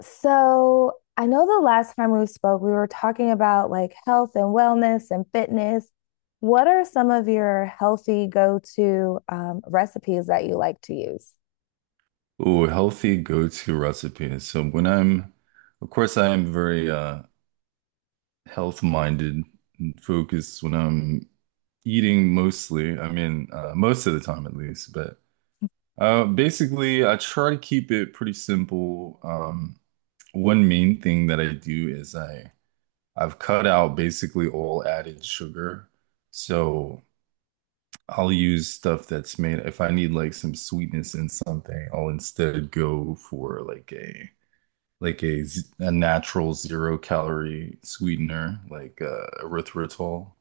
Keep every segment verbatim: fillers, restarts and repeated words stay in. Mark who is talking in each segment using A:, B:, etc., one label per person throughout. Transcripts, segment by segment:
A: So I know the last time we spoke, we were talking about like health and wellness and fitness. What are some of your healthy go-to um, recipes that you like to use?
B: Oh, healthy go-to recipe. So when I'm, of course, I am very uh, Health-minded and focused when I'm eating mostly. I mean, uh, most of the time at least. But uh, basically, I try to keep it pretty simple. Um, one main thing that I do is I I've cut out basically all added sugar. So I'll use stuff that's made. If I need like some sweetness in something, I'll instead go for like a like a z- a natural zero calorie sweetener like uh, erythritol,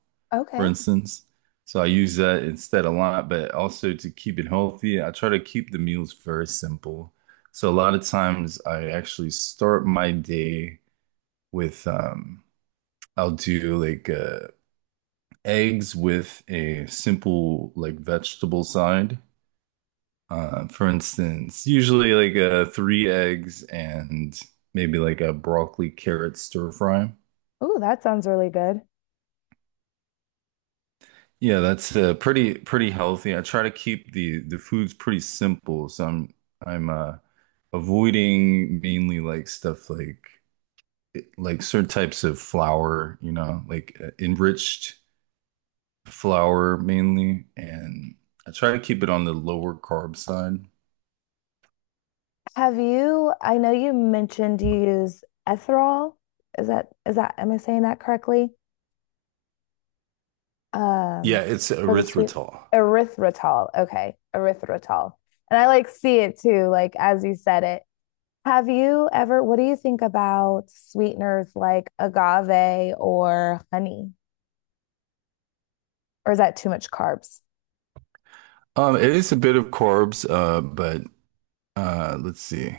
B: for
A: Okay.
B: instance. So I use that instead a lot, but also to keep it healthy, I try to keep the meals very simple. So a lot of times I actually start my day with um I'll do like uh eggs with a simple like vegetable side uh, for instance, usually like uh, three eggs and maybe like a broccoli carrot stir fry.
A: Ooh, that sounds really good.
B: Yeah, that's uh, pretty pretty healthy. I try to keep the the foods pretty simple, so I'm I'm uh, avoiding mainly like stuff like like certain types of flour, you know, like uh, enriched flour mainly, and I try to keep it on the lower carb side.
A: Have you, I know you mentioned you use ethyl. Is that, is that, am I saying that correctly?
B: Yeah,
A: Um,
B: it's
A: for the sweet
B: erythritol.
A: erythritol. Okay. Erythritol. And I like see it too, like as you said it. Have you ever, what do you think about sweeteners like agave or honey? Or is that too much carbs?
B: Um, it is a bit of carbs, uh, but Uh, let's see.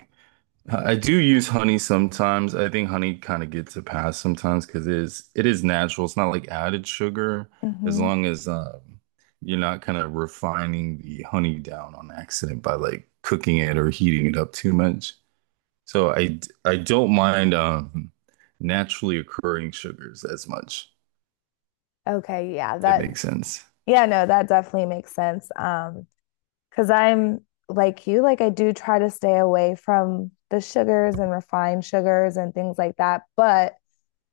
B: I do use honey sometimes. I think honey kind of gets a pass sometimes because it is it is natural. It's not like added sugar as
A: Hmm.
B: long as um, you're not kind of refining the honey down on accident by like cooking it or heating it up too much. So I d- I don't mind um naturally occurring sugars as much,
A: Okay, yeah,
B: if that
A: that,
B: makes sense.
A: yeah, no, that definitely makes sense. Um, because I'm like you, like I do try to stay away from the sugars and refined sugars and things like that, but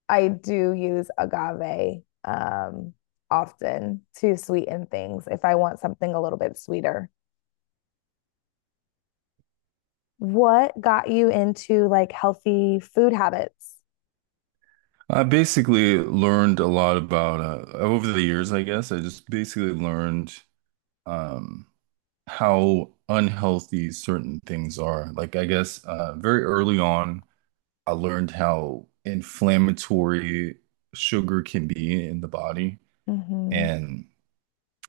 A: I do use agave um often to sweeten things if I want something a little bit sweeter. What got you into like healthy food habits?
B: I basically learned a lot about uh, over the years, I guess. I just basically learned. Um, how unhealthy certain things are. Like I guess uh, very early on, I learned how inflammatory sugar can be in the body,
A: Mm-hmm.
B: and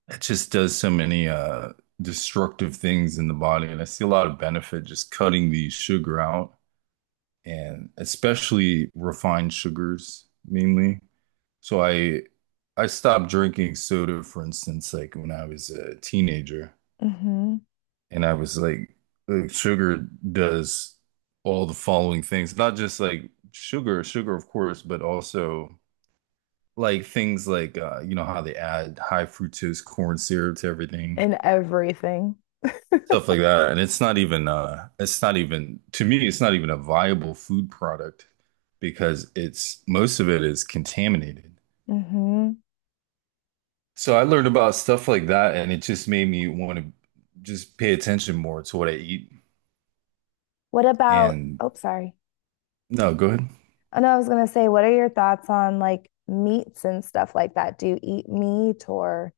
B: it just does so many uh, destructive things in the body. And I see a lot of benefit just cutting the sugar out, and especially refined sugars mainly. So I I stopped drinking soda, for instance, like when I was a teenager.
A: Mm-hmm.
B: And I was like, uh, sugar does all the following things, not just like sugar, sugar, of course, but also like things like, uh, you know, how they add high fructose corn syrup to everything,
A: In everything.
B: stuff like that. And it's not even, uh, it's not even, to me, it's not even a viable food product because it's, most of it is contaminated.
A: Mm-hmm.
B: So I learned about stuff like that and it just made me want to just pay attention more to what I eat.
A: What about,
B: And
A: oh, sorry.
B: no, go ahead.
A: Oh, no, I was gonna say, what are your thoughts on like meats and stuff like that? Do you eat meat or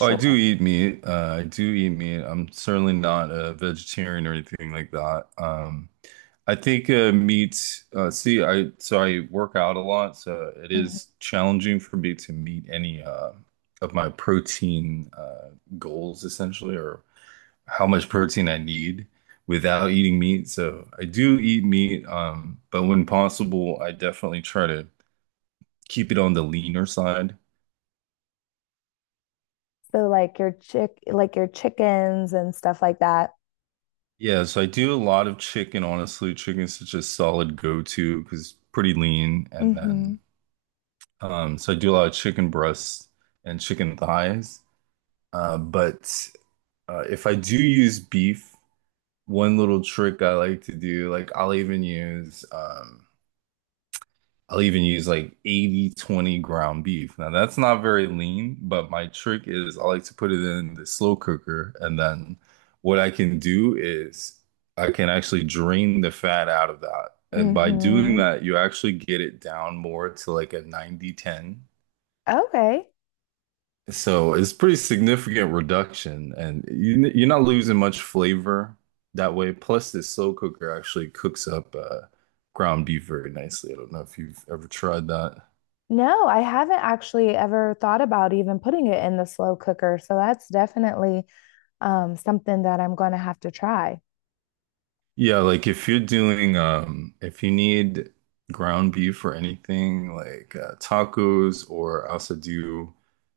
B: Oh, I do
A: or...
B: eat meat. Uh, I do eat meat. I'm certainly not a vegetarian or anything like that. Um, I think uh, meat. Uh, see, I so I work out a lot, so it
A: Mhm.
B: is challenging for me to meet any uh, of my protein uh, goals, essentially, or how much protein I need without eating meat. So I do eat meat, um, but when possible, I definitely try to keep it on the leaner side.
A: So like your chick like your chickens and stuff like that?
B: Yes, I do a lot of chicken, honestly. Chicken's such a solid go-to because it's pretty lean. And
A: Mm-hmm.
B: then, um, so I do a lot of chicken breasts and chicken thighs. Uh, but uh, If I do use beef, one little trick I like to do, like I'll even use um, I'll even use like eighty twenty ground beef. Now that's not very lean, but my trick is I like to put it in the slow cooker. And then what I can do is I can actually drain the fat out of that. And by doing
A: Mm-hmm.
B: that, you actually get it down more to like a ninety ten.
A: Okay.
B: So it's pretty significant reduction. And you, you're not losing much flavor that way. Plus, this slow cooker actually cooks up uh, ground beef very nicely. I don't know if you've ever tried that.
A: No, I haven't actually ever thought about even putting it in the slow cooker. So that's definitely um, something that I'm going to have to try.
B: Yeah, like if you're doing um if you need ground beef or anything like uh, tacos or also do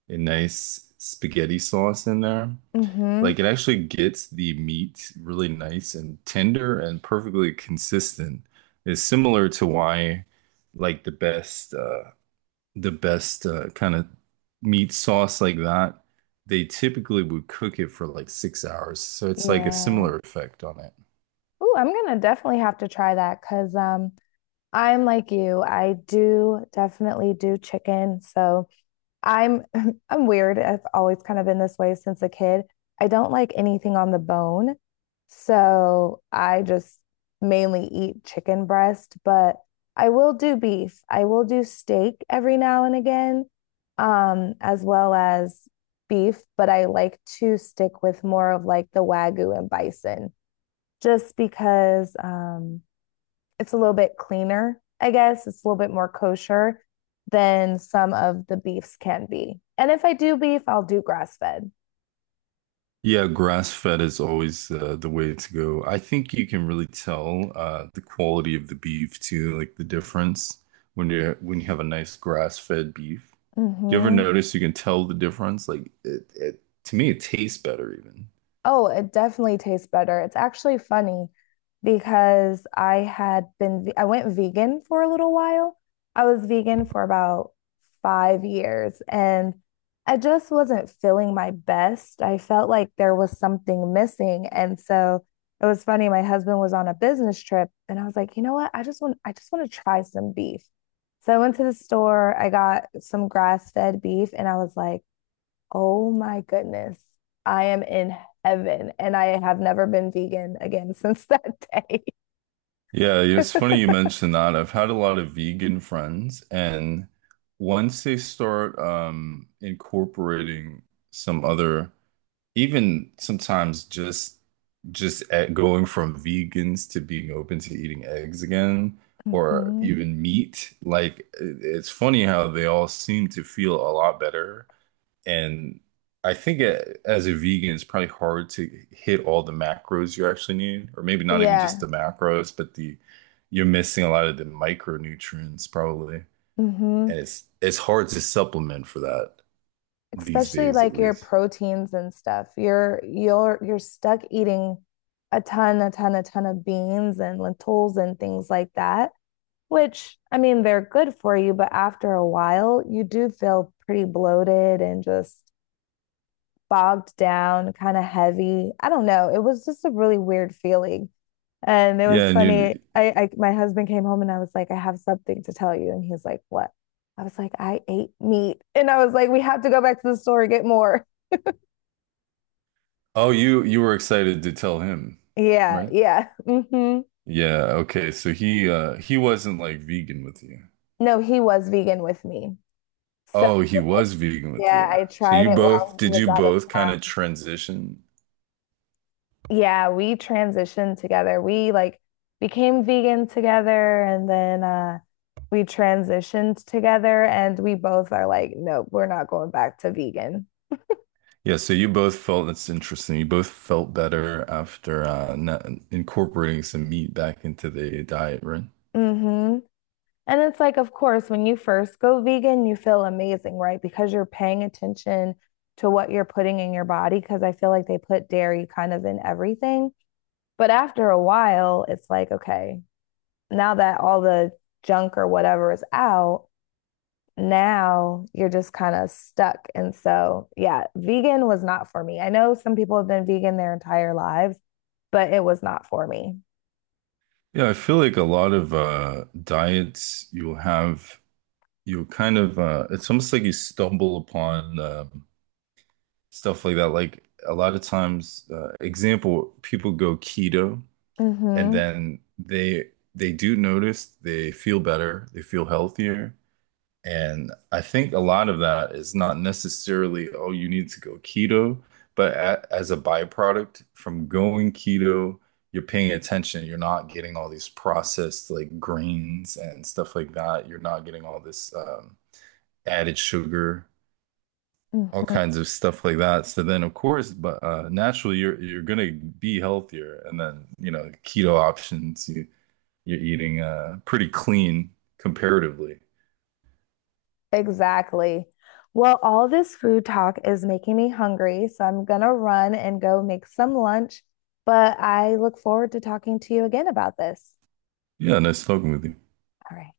B: a nice spaghetti sauce in there.
A: Mm-hmm.
B: Like it actually gets the meat really nice and tender and perfectly consistent. It's similar to why like the best uh the best uh, kind of meat sauce like that, they typically would cook it for like six hours. So it's like a
A: Yeah.
B: similar effect on it.
A: Ooh, I'm going to definitely have to try that because um, I'm like you. I do definitely do chicken. So I'm I'm weird. I've always kind of been this way since a kid. I don't like anything on the bone. So I just mainly eat chicken breast, but I will do beef. I will do steak every now and again, um, as well as beef, but I like to stick with more of like the Wagyu and bison just because um it's a little bit cleaner, I guess. It's a little bit more kosher than some of the beefs can be. And if I do beef, I'll do grass fed.
B: Yeah, grass-fed is always uh, the way to go. I think you can really tell uh, the quality of the beef too, like the difference when you when you have a nice grass-fed beef. You ever
A: Hmm.
B: notice you can tell the difference? Like it, it to me, it tastes better even.
A: Oh, it definitely tastes better. It's actually funny because I had been, I went vegan for a little while. I was vegan for about five years and I just wasn't feeling my best. I felt like there was something missing. And so it was funny. My husband was on a business trip and I was like, you know what? I just want, I just want to try some beef. So I went to the store, I got some grass-fed beef and I was like, oh my goodness. I am in heaven and I have never been vegan again since that day.
B: Yeah, yeah, it's funny you mentioned that. I've had a lot of vegan friends, and once they start um, incorporating some other even sometimes just just at going from vegans to being open to eating eggs again or
A: Hmm.
B: even meat like it- it's funny how they all seem to feel a lot better and I think a- as a vegan it's probably hard to hit all the macros you actually need or maybe not even just
A: Yeah.
B: the macros but the you're missing a lot of the micronutrients probably
A: Hmm.
B: and it's it's hard to supplement for that these
A: Especially
B: days at
A: like your
B: least
A: proteins and stuff. You're you're you're stuck eating a ton, a ton, a ton of beans and lentils and things like that, which I mean they're good for you, but after a while you do feel pretty bloated and just bogged down, kind of heavy. I don't know. It was just a really weird feeling. And it
B: yeah
A: was
B: and
A: funny.
B: you.
A: I, I my husband came home and I was like, I have something to tell you. And he's like, what? I was like, I ate meat. And I was like, we have to go back to the store and get more.
B: Oh, you you were excited to tell him,
A: Yeah,
B: right?
A: yeah. Hmm.
B: Yeah, okay. So he uh he wasn't like vegan with you.
A: No, he was vegan with me. So
B: Oh, he was vegan with
A: yeah,
B: you.
A: I
B: So
A: tried
B: you
A: it while
B: both
A: he
B: did
A: was
B: you
A: out of
B: both kind of
A: town.
B: transition?
A: Yeah, we transitioned together. We like became vegan together and then uh we transitioned together and we both are like, nope, we're not going back to vegan.
B: Yeah, so you both felt that's interesting. You both felt better after uh not incorporating some meat back into the diet, right?
A: Mm-hmm. And it's like, of course, when you first go vegan, you feel amazing, right? Because you're paying attention to what you're putting in your body. Because I feel like they put dairy kind of in everything. But after a while, it's like, okay, now that all the junk or whatever is out, now you're just kind of stuck. And so, yeah, vegan was not for me. I know some people have been vegan their entire lives, but it was not for me.
B: Yeah, I feel like a lot of uh diets you'll have you'll kind of uh it's almost like you stumble upon um stuff like that. Like a lot of times, uh, example, people go keto and
A: Mm-hmm.
B: then they they do notice they feel better, they feel healthier. And I think a lot of that is not necessarily, oh, you need to go keto, but a as a byproduct from going keto, you're paying attention. You're not getting all these processed like grains and stuff like that. You're not getting all this um, added sugar all
A: Mm-hmm.
B: kinds of stuff like that. So then, of course, but uh, naturally, you're you're gonna be healthier, and then you know keto options. You you're eating uh, pretty clean comparatively.
A: Exactly. Well, all this food talk is making me hungry, so I'm gonna run and go make some lunch, but I look forward to talking to you again about this.
B: Yeah, nice talking with you.
A: All right.